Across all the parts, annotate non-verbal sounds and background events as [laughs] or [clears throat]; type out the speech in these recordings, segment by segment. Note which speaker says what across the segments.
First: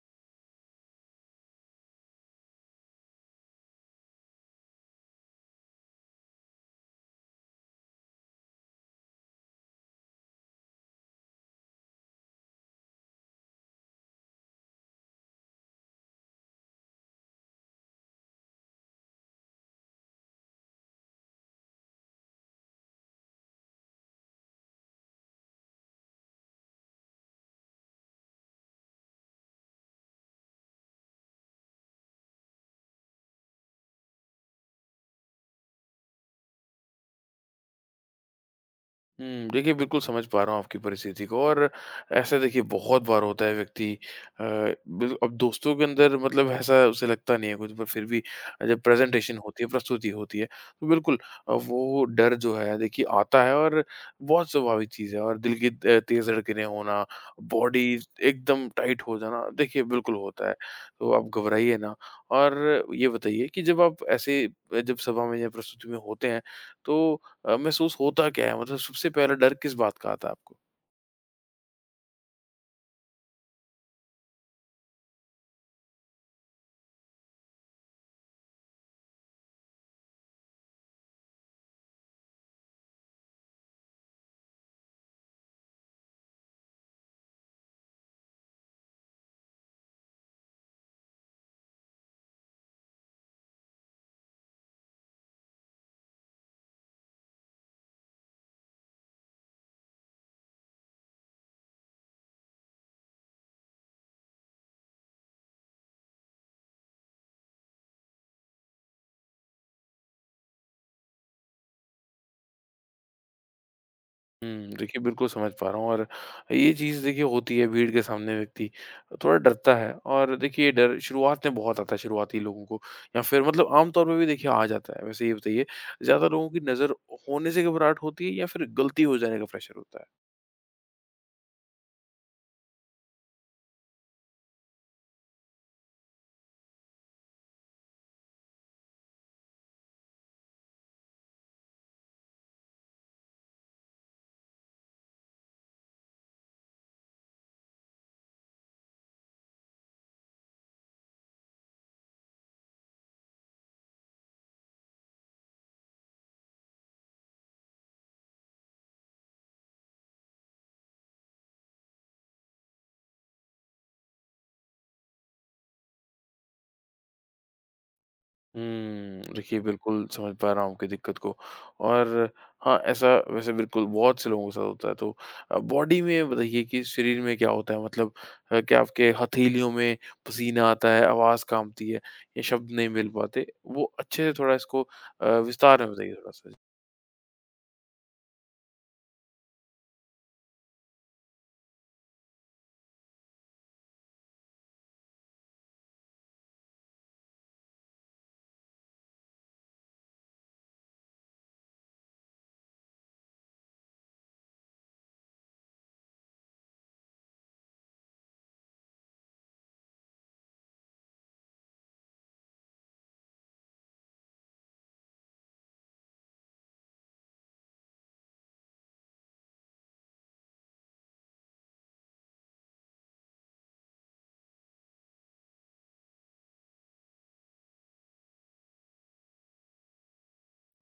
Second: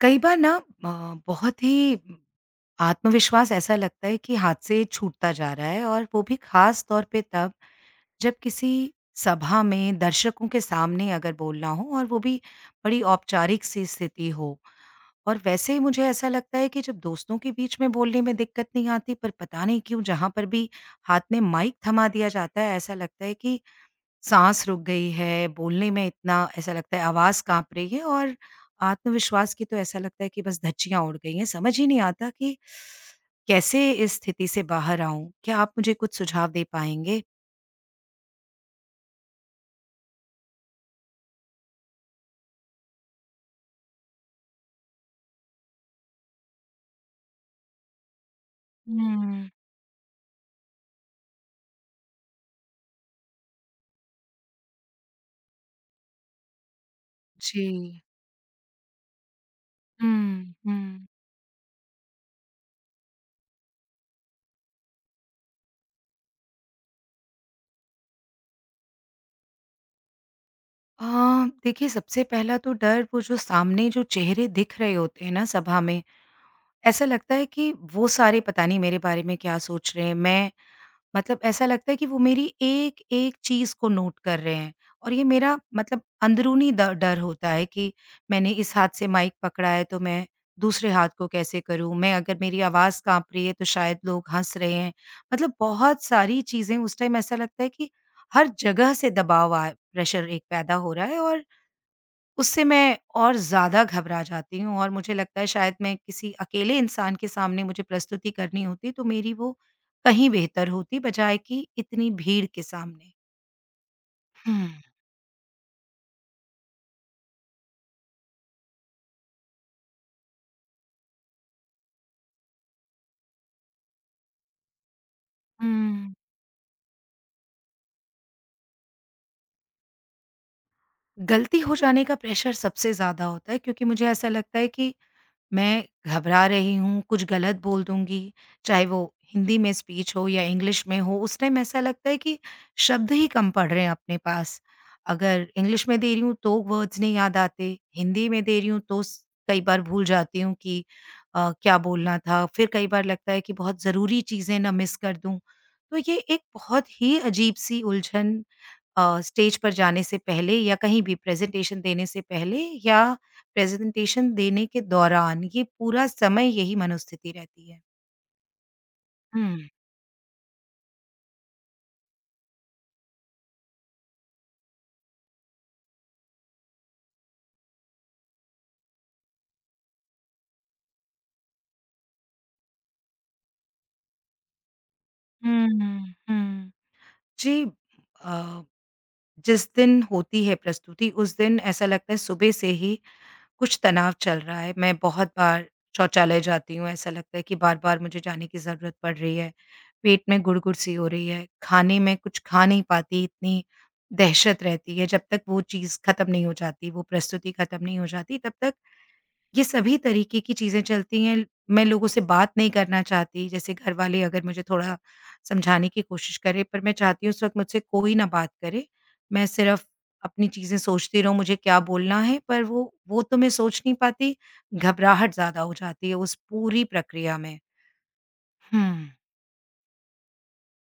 Speaker 1: कई बार ना। अ, बहुत ही आत्मविश्वास ऐसा लगता है कि हाथ से छूटता जा रहा है और वो भी खास तौर पे तब जब किसी सभा में दर्शकों के सामने अगर बोलना हो और वो भी बड़ी औपचारिक सी स्थिति हो। और वैसे ही मुझे ऐसा लगता है कि जब दोस्तों के बीच में बोलने में दिक्कत नहीं आती पर पता नहीं क्यों जहां पर भी हाथ में माइक थमा दिया जाता है ऐसा लगता है कि साँस रुक गई है, बोलने में इतना ऐसा लगता है आवाज़ काँप रही है और आत्मविश्वास की तो ऐसा लगता है कि बस धज्जियाँ उड़ गई हैं। समझ ही नहीं आता कि कैसे इस स्थिति से बाहर आऊँ? क्या आप मुझे कुछ सुझाव दे पाएँगे?
Speaker 2: हुँ, देखिए बिल्कुल समझ पा रहा हूँ आपकी परिस्थिति को। और ऐसा देखिए बहुत बार होता है, व्यक्ति अ, बिल अब दोस्तों के अंदर मतलब ऐसा उसे लगता नहीं है कुछ, पर फिर भी जब प्रेजेंटेशन
Speaker 1: हुँ।
Speaker 2: होती है, प्रस्तुति होती है तो बिल्कुल वो डर जो है देखिए आता है। और बहुत स्वाभाविक चीज़ है, और दिल की तेज़ धड़कनें होना,
Speaker 1: जी।
Speaker 2: बॉडी एकदम टाइट हो जाना देखिए बिल्कुल होता है।
Speaker 1: हुँ, हुँ।
Speaker 2: तो आप घबराइए ना, और ये बताइए कि जब आप ऐसे जब सभा में या प्रस्तुति में होते हैं तो महसूस होता क्या है? मतलब सबसे पहला डर किस बात का आता है आपको?
Speaker 1: अ, देखिए सबसे पहला तो डर वो जो सामने जो चेहरे दिख रहे होते हैं ना सभा में, ऐसा लगता है कि वो सारे पता नहीं मेरे बारे में क्या सोच रहे हैं। मैं मतलब ऐसा लगता है कि वो मेरी एक-एक चीज़ को नोट कर रहे हैं और ये मेरा मतलब अंदरूनी द डर होता है कि मैंने इस हाथ से माइक पकड़ा है, तो मैं दूसरे हाथ को कैसे करूँ? मैं अगर मेरी आवाज़ काँप रही है, तो शायद लोग हँस रहे हैं। मतलब बहुत सारी चीज़ें उस टाइम ऐसा लगता है कि हर जगह से दबाव आ प्रेशर एक पैदा हो रहा है और उससे मैं और ज़्यादा घबरा जाती हूँ और मुझे लगता है शायद मैं किसी अकेले इंसान के सामने मुझे प्रस्तुति करनी होती तो मेरी वो कहीं बेहतर होती बजाय कि इतनी भीड़ के सामने। हुँ,
Speaker 2: हुँ। देखिए, बिल्कुल समझ पा रहा हूँ। और ये चीज़ देखिए होती है, भीड़ के सामने व्यक्ति थोड़ा डरता है, और देखिए ये डर शुरुआत में बहुत आता है शुरुआती लोगों को, या फिर मतलब आम तौर पे भी देखिए आ जाता है। वैसे ये बताइए,
Speaker 1: हुँ।
Speaker 2: ज़्यादा लोगों की नज़र होने से घबराहट होती है, या फिर गलती हो जाने का प्रेशर होता है?
Speaker 1: गलती हो जाने का प्रेशर सबसे ज़्यादा होता है क्योंकि मुझे ऐसा लगता है कि मैं घबरा रही हूँ, कुछ गलत बोल दूँगी, चाहे वो हिंदी में स्पीच हो या इंग्लिश में हो, उस टाइम ऐसा लगता है कि शब्द ही कम पड़ रहे हैं अपने पास। अगर इंग्लिश में दे रही हूँ तो वर्ड्स नहीं याद आते, हिंदी में दे रही हूँ तो स कई बार भूल जाती हूँ कि क्या बोलना था। फिर कई बार लगता है कि बहुत ज़रूरी चीज़ें ना मिस कर दूँ। तो ये एक बहुत ही अजीब-सी उलझन स्टेज पर जाने से पहले या कहीं भी प्रेज़ेंटेशन देने से पहले या प्रेज़ेंटेशन देने के दौरान, ये पूरा समय यही मनोस्थिति रहती है।
Speaker 2: हुँ,
Speaker 1: हुँ।
Speaker 2: देखिए बिल्कुल समझ पा रहा हूँ आपकी दिक्कत को। और हाँ, ऐसा वैसे बिल्कुल बहुत से लोगों के साथ होता है। तो बॉडी में बताइए कि शरीर में क्या होता है? मतलब क्या आपके हथेलियों में पसीना आता है, आवाज़ काँपती है, या शब्द नहीं मिल पाते? वो अच्छे से थोड़ा इसको विस्तार में बताइए
Speaker 1: हुँ,
Speaker 2: थोड़ा-सा।
Speaker 1: हुँ। जी, अ, जिस दिन होती है प्रस्तुति, उस दिन ऐसा लगता है सुबह से ही कुछ तनाव चल रहा है, मैं बहुत बार शौचालय जाती हूँ, ऐसा लगता है कि बार-बार मुझे जाने की ज़रूरत पड़ रही है। पेट में गुड़गुड़ सी हो रही है, खाने में कुछ खा नहीं पाती, इतनी दहशत रहती है, जब तक वो चीज़ खत्म नहीं हो जाती, वो प्रस्तुति खत्म नहीं हो जाती, तब तक ये सभी तरीके की चीज़ें चलती हैं। मैं लोगों से बात नहीं करना चाहती, जैसे घरवाले अगर मुझे थोड़ा समझाने की कोशिश करें, पर मैं चाहती हूँ उस वक़्त मुझसे कोई ना बात करे। मैं सिर्फ़ अपनी चीज़ें सोचती रहूँ, मुझे क्या बोलना है, पर वो तो मैं सोच नहीं पाती, घबराहट ज़्यादा हो जाती है उस पूरी प्रक्रिया में। हुँ।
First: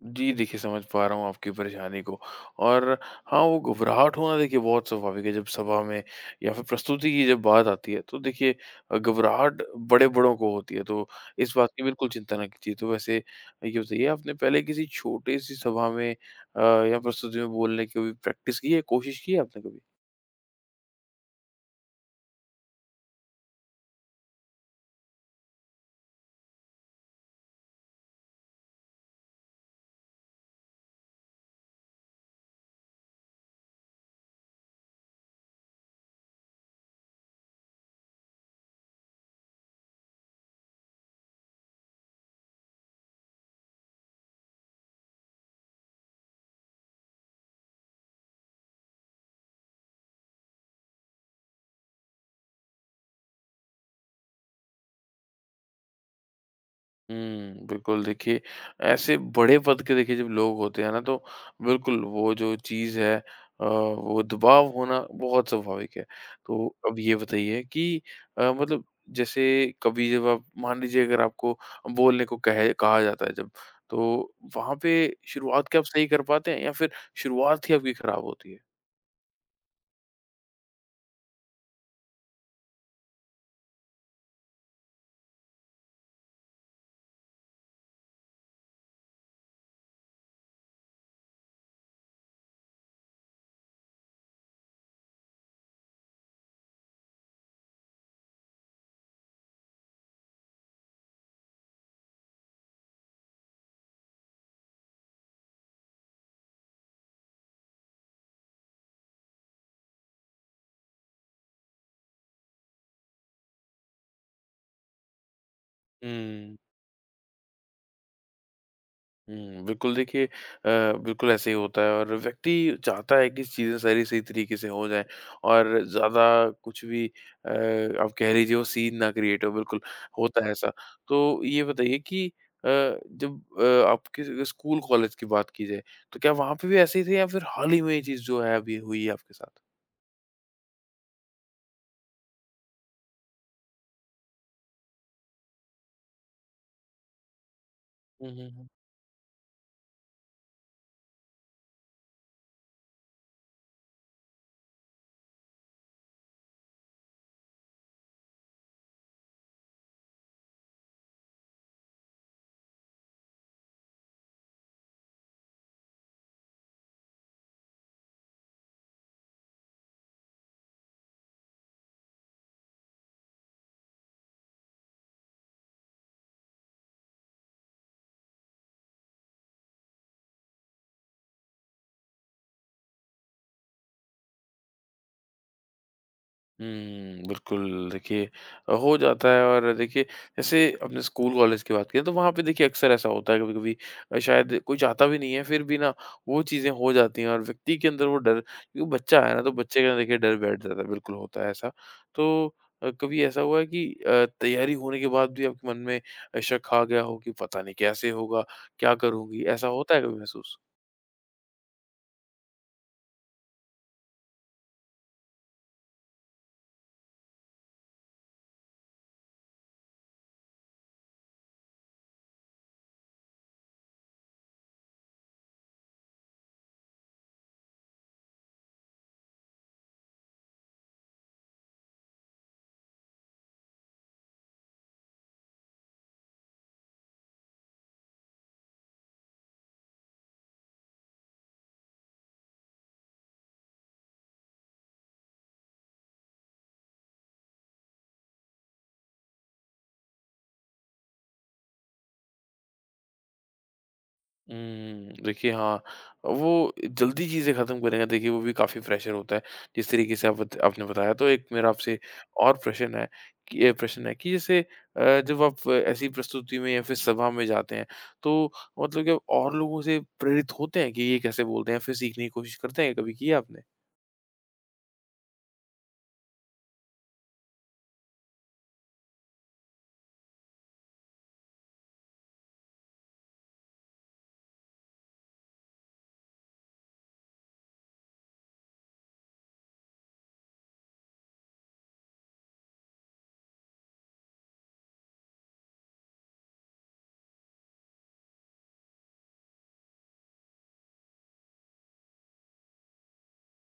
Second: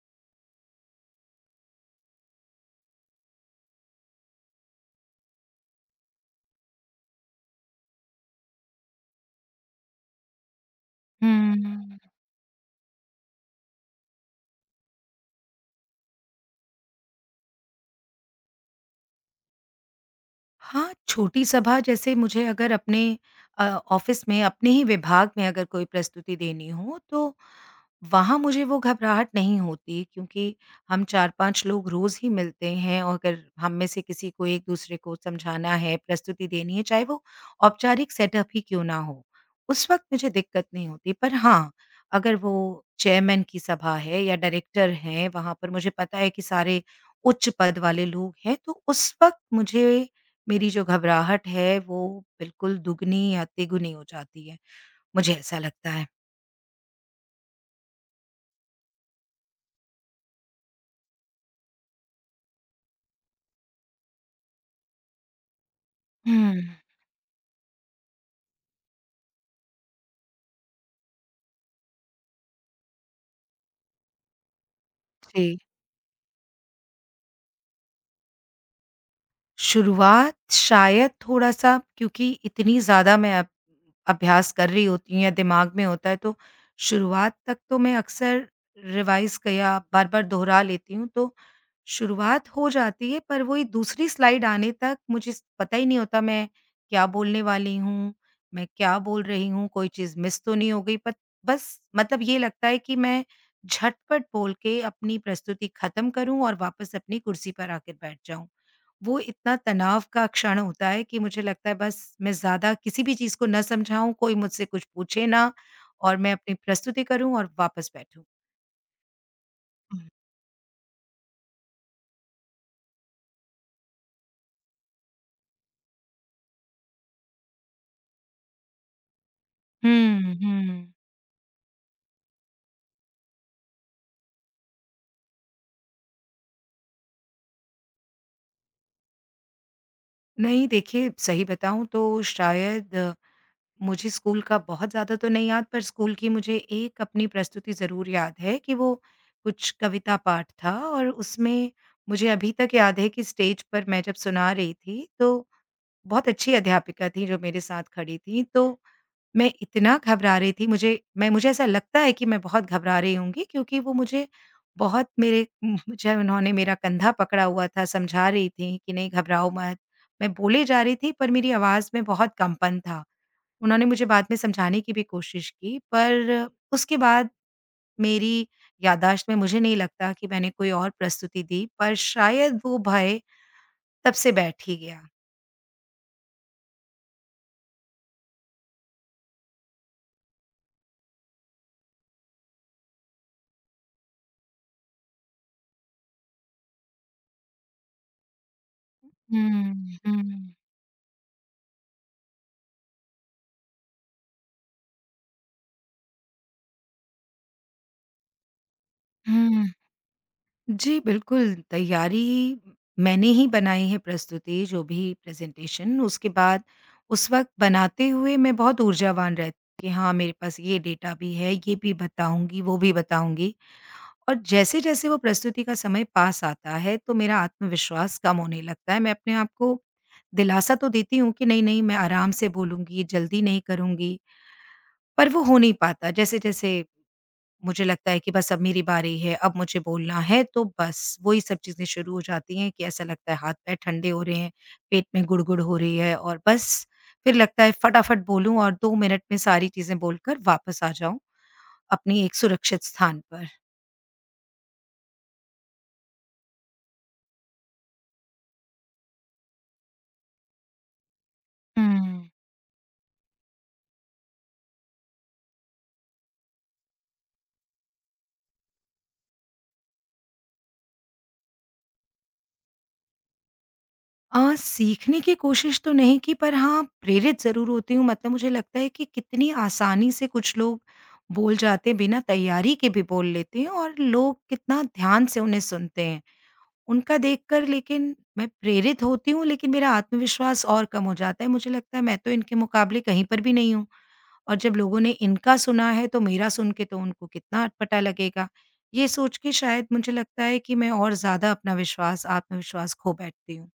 Speaker 2: जी, देखिए समझ पा रहा हूँ आपकी परेशानी को। और हाँ, वो घबराहट होना देखिए बहुत स्वाभाविक है। जब सभा में या फिर प्रस्तुति की जब बात आती है, तो देखिए घबराहट बड़े-बड़ों को होती है, तो इस बात की बिल्कुल
Speaker 1: हुँ।
Speaker 2: चिंता ना कीजिए। तो वैसे ये बताइए, आपने पहले किसी छोटी-सी सभा में या प्रस्तुति में बोलने की कभी प्रैक्टिस की है, कोशिश की है आपने कभी?
Speaker 1: हाँ, छोटी सभा जैसे मुझे अगर अपने अ, ऑफ़िस में अपने ही विभाग में अगर कोई प्रस्तुति देनी हो तो वहाँ मुझे वो घबराहट नहीं होती क्योंकि हम 4-5 लोग रोज़ ही मिलते हैं और अगर हम में से किसी को एक-दूसरे को समझाना है, प्रस्तुति देनी है, चाहे वो औपचारिक सेटअप ही क्यों ना हो, उस वक़्त मुझे दिक्कत नहीं होती। पर हाँ, अगर वो चेयरमैन की सभा है या डायरेक्टर हैं, वहाँ पर मुझे पता है कि सारे उच्च पद वाले लोग हैं, तो उस वक़्त मुझे मेरी जो घबराहट है वो बिल्कुल दुगनी या तिगुनी हो जाती है, मुझे ऐसा लगता है।
Speaker 2: हुँ, बिल्कुल देखिए, ऐसे बड़े पद के देखिए जब लोग होते हैं ना, तो बिल्कुल वो जो चीज़ है वो दबाव होना बहुत स्वाभाविक है। तो
Speaker 1: हुँ।
Speaker 2: अब ये बताइए कि मतलब जैसे कभी जब आप मान लीजिए, अगर आपको बोलने को कहे कहा जाता है जब, तो वहाँ पे
Speaker 1: जी।
Speaker 2: शुरुआत क्या आप सही कर पाते हैं, या फिर शुरुआत ही आपकी खराब होती है?
Speaker 1: शुरुआत शायद थोड़ा-सा क्योंकि इतनी ज़्यादा मैं अभ्यास कर रही होती हूँ या दिमाग में होता है तो शुरुआत तक तो मैं अक्सर रिवाइज़ क या बार-बार दोहरा लेती हूँ तो शुरुआत हो जाती है पर वही दूसरी स्लाइड आने तक मुझे स पता ही नहीं होता मैं क्या बोलने वाली हूँ, मैं क्या बोल रही हूँ, कोई चीज़ मिस तो नहीं हो गई बट बस मतलब ये लगता है कि मैं झटपट बोल के अपनी प्रस्तुति खत्म करूँ और वापस अपनी कुर्सी पर आकर बैठ जाऊँ। वो इतना तनाव का क्षण होता है कि मुझे लगता है बस मैं ज़्यादा किसी भी चीज़ को ना समझाऊँ, कोई मुझसे कुछ पूछे ना और मैं अपनी
Speaker 2: हुँ।
Speaker 1: प्रस्तुति करूँ और वापस बैठूँ।
Speaker 2: हुँ, बिल्कुल
Speaker 1: हुँ।
Speaker 2: देखिए बिल्कुल ऐसे ही होता है, और व्यक्ति चाहता है कि चीज़ें सारी सही तरीके से हो जाएँ, और ज़्यादा कुछ भी अ, आप कह लीजिए वो सीन ना क्रिएट हो, बिल्कुल
Speaker 1: हुँ,
Speaker 2: होता है ऐसा।
Speaker 1: हुँ।
Speaker 2: तो ये बताइए कि जब आपके अगर स्कूल कॉलेज की बात की जाए, तो क्या वहाँ पे भी ऐसे ही थे, या फिर हाल ही में ये चीज़ जो है अभी हुई है आपके साथ?
Speaker 1: नहीं देखिए, सही बताऊँ तो शायद मुझे स्कूल का बहुत ज़्यादा तो नहीं याद पर स्कूल की मुझे एक अपनी प्रस्तुति ज़रूर याद है कि वो कुछ कविता पाठ था और उसमें मुझे अभी तक याद है कि स्टेज पर मैं जब सुना रही थी, तो बहुत अच्छी अध्यापिका थी जो मेरे साथ खड़ी थी, तो मैं इतना घबरा रही थी मुझे ऐसा लगता है कि मैं बहुत घबरा रही होंगी क्योंकि वो मुझे बहुत मेरे [laughs] मुझे उन्होंने मेरा कंधा पकड़ा हुआ था समझा रही थी कि नहीं घबराओ मत। मैं बोले जा रही थी पर मेरी आवाज़ में बहुत कंपन था। उन्होंने मुझे बाद में समझाने की भी कोशिश की पर उसके बाद मेरी याददाश्त में मुझे नहीं लगता कि मैंने कोई और प्रस्तुति दी पर शायद वो भय तब से बैठ ही गया।
Speaker 2: हुँ, बिल्कुल देखिए, हो जाता है। और देखिए जैसे अपने स्कूल कॉलेज की बात करें, तो वहाँ पे देखिए अक्सर ऐसा होता है कभी-कभी। शायद कोई चाहता भी नहीं है, फिर भी ना वो चीज़ें हो जाती हैं, और व्यक्ति के अंदर वो डर, क्योंकि बच्चा है ना, तो
Speaker 1: हुँ,
Speaker 2: बच्चे के अंदर देखिए डर
Speaker 1: हुँ,
Speaker 2: बैठ जाता है, बिल्कुल होता है ऐसा। तो कभी ऐसा हुआ है कि तैयारी होने के बाद भी आपके मन में शक आ गया हो कि पता नहीं कैसे होगा, क्या करूँगी?
Speaker 1: हुँ,
Speaker 2: ऐसा होता है कभी महसूस?
Speaker 1: जी, बिल्कुल, तैयारी मैंने ही बनाई है प्रस्तुति जो भी प्रेज़ेंटेशन उसके बाद उस वक़्त बनाते हुए मैं बहुत ऊर्जावान रहती कि हाँ, मेरे पास ये डेटा भी है, ये भी बताऊँगी, वो भी बताऊँगी और जैसे-जैसे वो प्रस्तुति का समय पास आता है, तो मेरा आत्मविश्वास कम होने लगता है। मैं अपने आप को दिलासा तो देती हूँ कि नहीं, नहीं मैं आराम से बोलूँगी, जल्दी नहीं करूँगी, पर वो हो नहीं पाता जैसे-जैसे मुझे लगता है कि बस अब मेरी बारी है, अब मुझे बोलना है, तो बस वही सब चीज़ें शुरू हो जाती हैं कि ऐसा लगता है हाथ-पैर ठंडे हो रहे हैं, पेट में गुड़गुड़ हो रही है और बस फिर लगता है फटाफट बोलूँ और 2 मिनट में सारी चीज़ें बोलकर वापस आ जाऊँ अपनी एक सुरक्षित स्थान पर।
Speaker 2: हुँ, देखिए हाँ, वो जल्दी चीज़ें ख़त्म करेंगे देखिए वो भी काफ़ी प्रेशर होता है, जिस तरीके से आप बत आपने बताया। तो एक मेरा आपसे
Speaker 1: हुँ।
Speaker 2: और प्रश्न है कि प्रश्न है कि जैसे जब आप ऐसी प्रस्तुति में या फिर सभा में जाते हैं, तो मतलब कि आप और लोगों से प्रेरित होते हैं कि ये कैसे बोलते हैं? फिर सीखने की कोशिश करते हैं, कभी की है आपने?
Speaker 1: अ, सीखने की कोशिश तो नहीं की पर हाँ, प्रेरित ज़रूर होती हूँ मतलब मुझे लगता है कि कितनी आसानी से कुछ लोग बोल जाते हैं, बिना तैयारी के भी बोल लेते हैं और लोग कितना ध्यान से उन्हें सुनते हैं। उनका देखकर लेकिन मैं प्रेरित होती हूँ, लेकिन मेरा आत्मविश्वास और कम हो जाता है। मुझे लगता है मैं तो इनके मुकाबले कहीं पर भी नहीं हूँ और जब लोगों ने इनका सुना है तो मेरा सुन के तो उनको कितना अटपटा लगेगा। ये सोच के शायद मुझे लगता है कि मैं और ज़्यादा अपना विश्वास आत्मविश्वास खो बैठती हूँ।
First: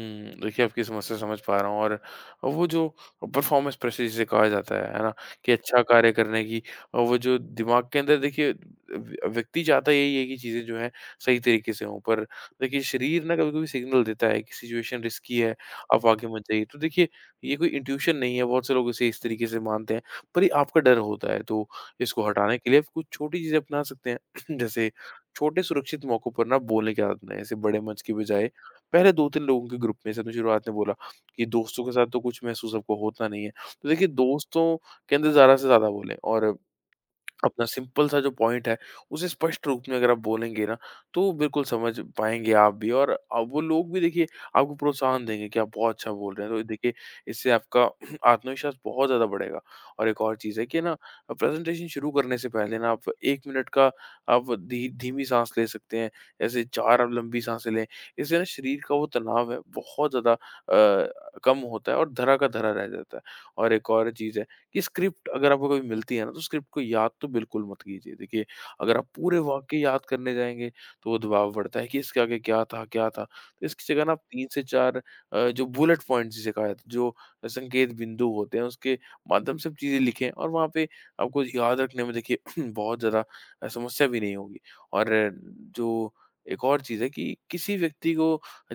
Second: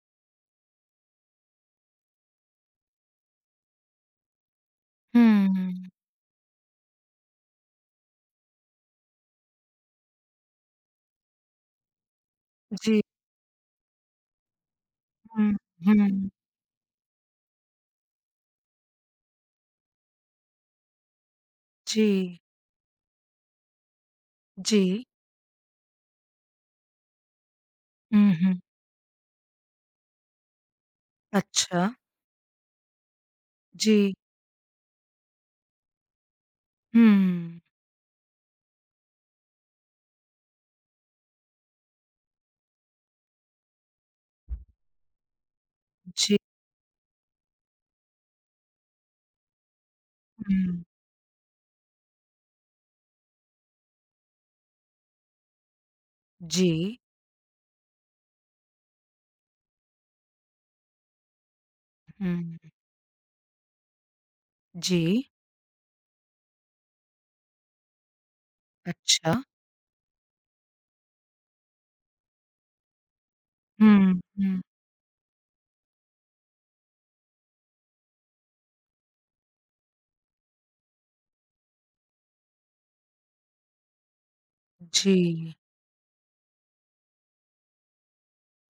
Speaker 2: हुँ, देखिए आपकी समस्या समझ पा रहा हूँ। और वो जो परफॉर्मेंस प्रेशर जिसे कहा जाता है ना? कि अच्छा
Speaker 1: हुँ।
Speaker 2: कार्य करने की वो जो दिमाग के अंदर देखिए व्यक्ति चाहता यही है कि चीज़ें जो हैं सही तरीके से हों, पर देखिए
Speaker 1: जी।
Speaker 2: शरीर ना कभी-कभी सिग्नल देता है कि सिचुएशन रिस्की है,
Speaker 1: हुँ,
Speaker 2: आप आगे
Speaker 1: हुँ।
Speaker 2: मत जाइए। तो देखिए ये कोई इंट्यूशन नहीं है, बहुत से लोग इसे इस तरीके से मानते हैं, पर ये आपका डर होता है। तो इसको
Speaker 1: जी,
Speaker 2: हटाने के लिए आप कुछ छोटी चीज़ें अपना सकते हैं, [clears throat]
Speaker 1: जी।
Speaker 2: जैसे छोटे सुरक्षित मौकों पर ना बोलने की आदत बनाएँ, ऐसे बड़े मंच की
Speaker 1: हुँ,
Speaker 2: बजाय
Speaker 1: हुँ।
Speaker 2: पहले 2-3 लोगों के ग्रुप में, जैसे आपने शुरुआत में बोला कि दोस्तों
Speaker 1: अच्छा।
Speaker 2: के साथ तो कुछ महसूस आपको होता नहीं है। तो देखिए
Speaker 1: जी।
Speaker 2: दोस्तों के अंदर ज़्यादा से ज़्यादा बोलें, और
Speaker 1: हुँ।
Speaker 2: अपना सिंपल सा जो पॉइंट है, उसे स्पष्ट रूप में अगर आप बोलेंगे ना, तो बिल्कुल समझ पाएँगे आप भी, और वो लोग भी देखिए आपको प्रोत्साहन देंगे कि आप बहुत अच्छा बोल
Speaker 1: जी।
Speaker 2: रहे हैं। तो देखिए इससे आपका [clears throat] आत्मविश्वास बहुत ज़्यादा बढ़ेगा। और एक और चीज़ है कि
Speaker 1: हुँ।
Speaker 2: ना, प्रेज़ेंटेशन शुरू करने से पहले ना आप 1 मिनट का आप धी धीमी साँस ले सकते हैं, जैसे
Speaker 1: जी।
Speaker 2: 4 आप लंबी साँसें लें। इससे ना शरीर का वो तनाव है बहुत ज़्यादा कम होता है, और धरा का
Speaker 1: हुँ।
Speaker 2: धरा रह जाता है। और एक और चीज़ है कि
Speaker 1: जी।
Speaker 2: स्क्रिप्ट अगर आपको कभी मिलती है ना, तो स्क्रिप्ट को याद तो बिल्कुल मत कीजिए। देखिए अगर आप पूरे
Speaker 1: अच्छा।
Speaker 2: वाक्य याद करने जाएँगे, तो वो दबाव बढ़ता है कि इसके आगे क्या था, क्या था? तो इसकी जगह ना
Speaker 1: हुँ,
Speaker 2: आप 3
Speaker 1: हुँ।
Speaker 2: से 4 जो बुलेट पॉइंट्स जिसे कहा जाता है, जो संकेत बिंदु होते हैं उसके माध्यम से आप चीज़ें लिखें, और वहाँ पे आपको याद रखने में देखिए [clears throat] बहुत ज़्यादा समस्या भी नहीं होगी। और
Speaker 1: जी।
Speaker 2: जो एक और चीज़ है कि किसी व्यक्ति को,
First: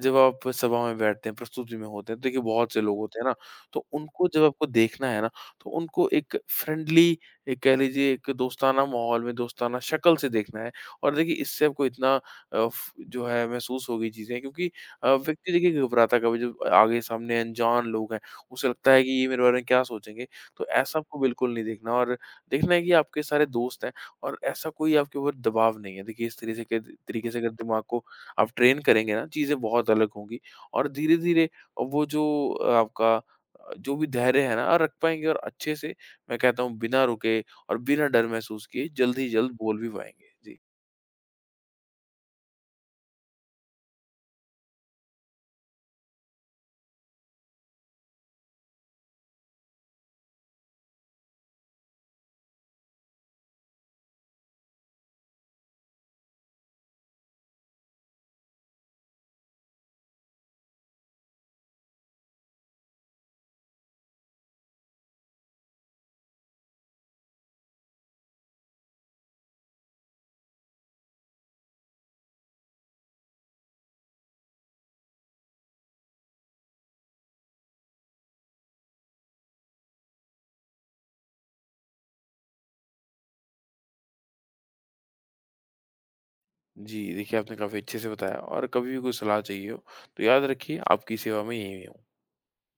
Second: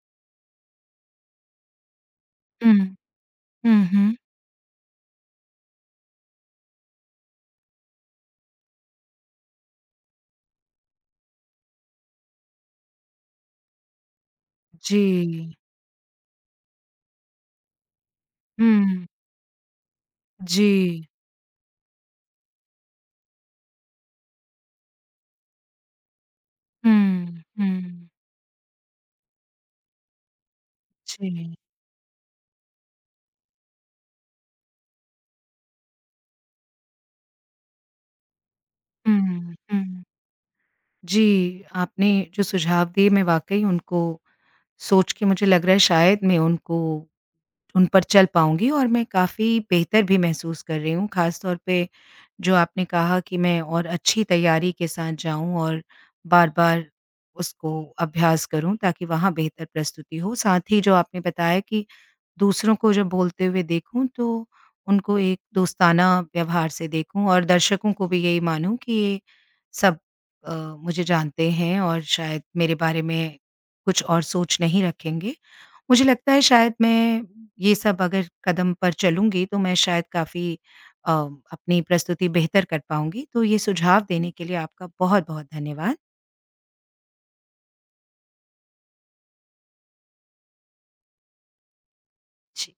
Speaker 2: जब आप सभा में बैठते हैं, प्रस्तुति में होते हैं, तो देखिए बहुत
Speaker 1: हुँ।
Speaker 2: से लोग होते हैं ना, तो
Speaker 1: हुँ, हुँ।
Speaker 2: उनको जब आपको देखना है ना, तो उनको एक फ्रेंडली, एक कह लीजिए एक दोस्ताना माहौल में, दोस्ताना शक्ल से देखना है। और देखिए इससे आपको इतना फ जो है महसूस होगी चीज़ें, क्योंकि
Speaker 1: जी।
Speaker 2: व्यक्ति देखिए घबराता कब है, जब आगे सामने अनजान लोग हैं, उसे लगता है
Speaker 1: हुँ।
Speaker 2: कि ये मेरे बारे में क्या सोचेंगे? तो
Speaker 1: जी।
Speaker 2: ऐसा आपको बिल्कुल नहीं देखना, और देखना है कि आपके सारे दोस्त हैं, और ऐसा कोई आपके ऊपर दबाव नहीं है। देखिए इस तरीके से
Speaker 1: हुँ,
Speaker 2: अगर दिमाग को
Speaker 1: हुँ।
Speaker 2: आप ट्रेन करेंगे ना, चीज़ें बहुत अलग होंगी, और धीरे-धीरे
Speaker 1: जी।
Speaker 2: वो जो आपका जो भी धैर्य है ना रख पाएँगे, और अच्छे से मैं कहता हूँ बिना रुके और बिना डर महसूस किए जल्द ही जल्द
Speaker 1: हुँ,
Speaker 2: बोल भी
Speaker 1: हुँ।
Speaker 2: पाएँगे। जी।
Speaker 1: जी, आपने जो सुझाव दिए मैं वाक़ई उनको सोच के मुझे लग रहा है शायद मैं उनको उन पर चल पाऊँगी और मैं काफ़ी बेहतर भी महसूस कर रही हूँ, ख़ास तौर पे जो आपने कहा कि मैं और अच्छी तैयारी के साथ जाऊँ और बार-बार उसको अभ्यास करूँ ताकि वहाँ बेहतर प्रस्तुति हो। साथ ही जो आपने बताया कि दूसरों को जब बोलते हुए देखूँ तो उनको एक दोस्ताना व्यवहार से देखूँ और दर्शकों को भी यही मानूँ कि ये सब मुझे जानते हैं और शायद मेरे बारे में कुछ और सोच नहीं रखेंगे। मुझे लगता है शायद मैं ये सब अगर कदम पर चलूँगी तो मैं शायद काफ़ी अपनी प्रस्तुति बेहतर कर पाऊँगी। तो ये सुझाव देने के लिए आपका बहुत-बहुत धन्यवाद।
Speaker 2: जी, देखिए आपने काफ़ी अच्छे से बताया, और कभी भी कोई सलाह चाहिए हो, तो याद रखिए आपकी सेवा में यहीं हूँ।
Speaker 1: जी।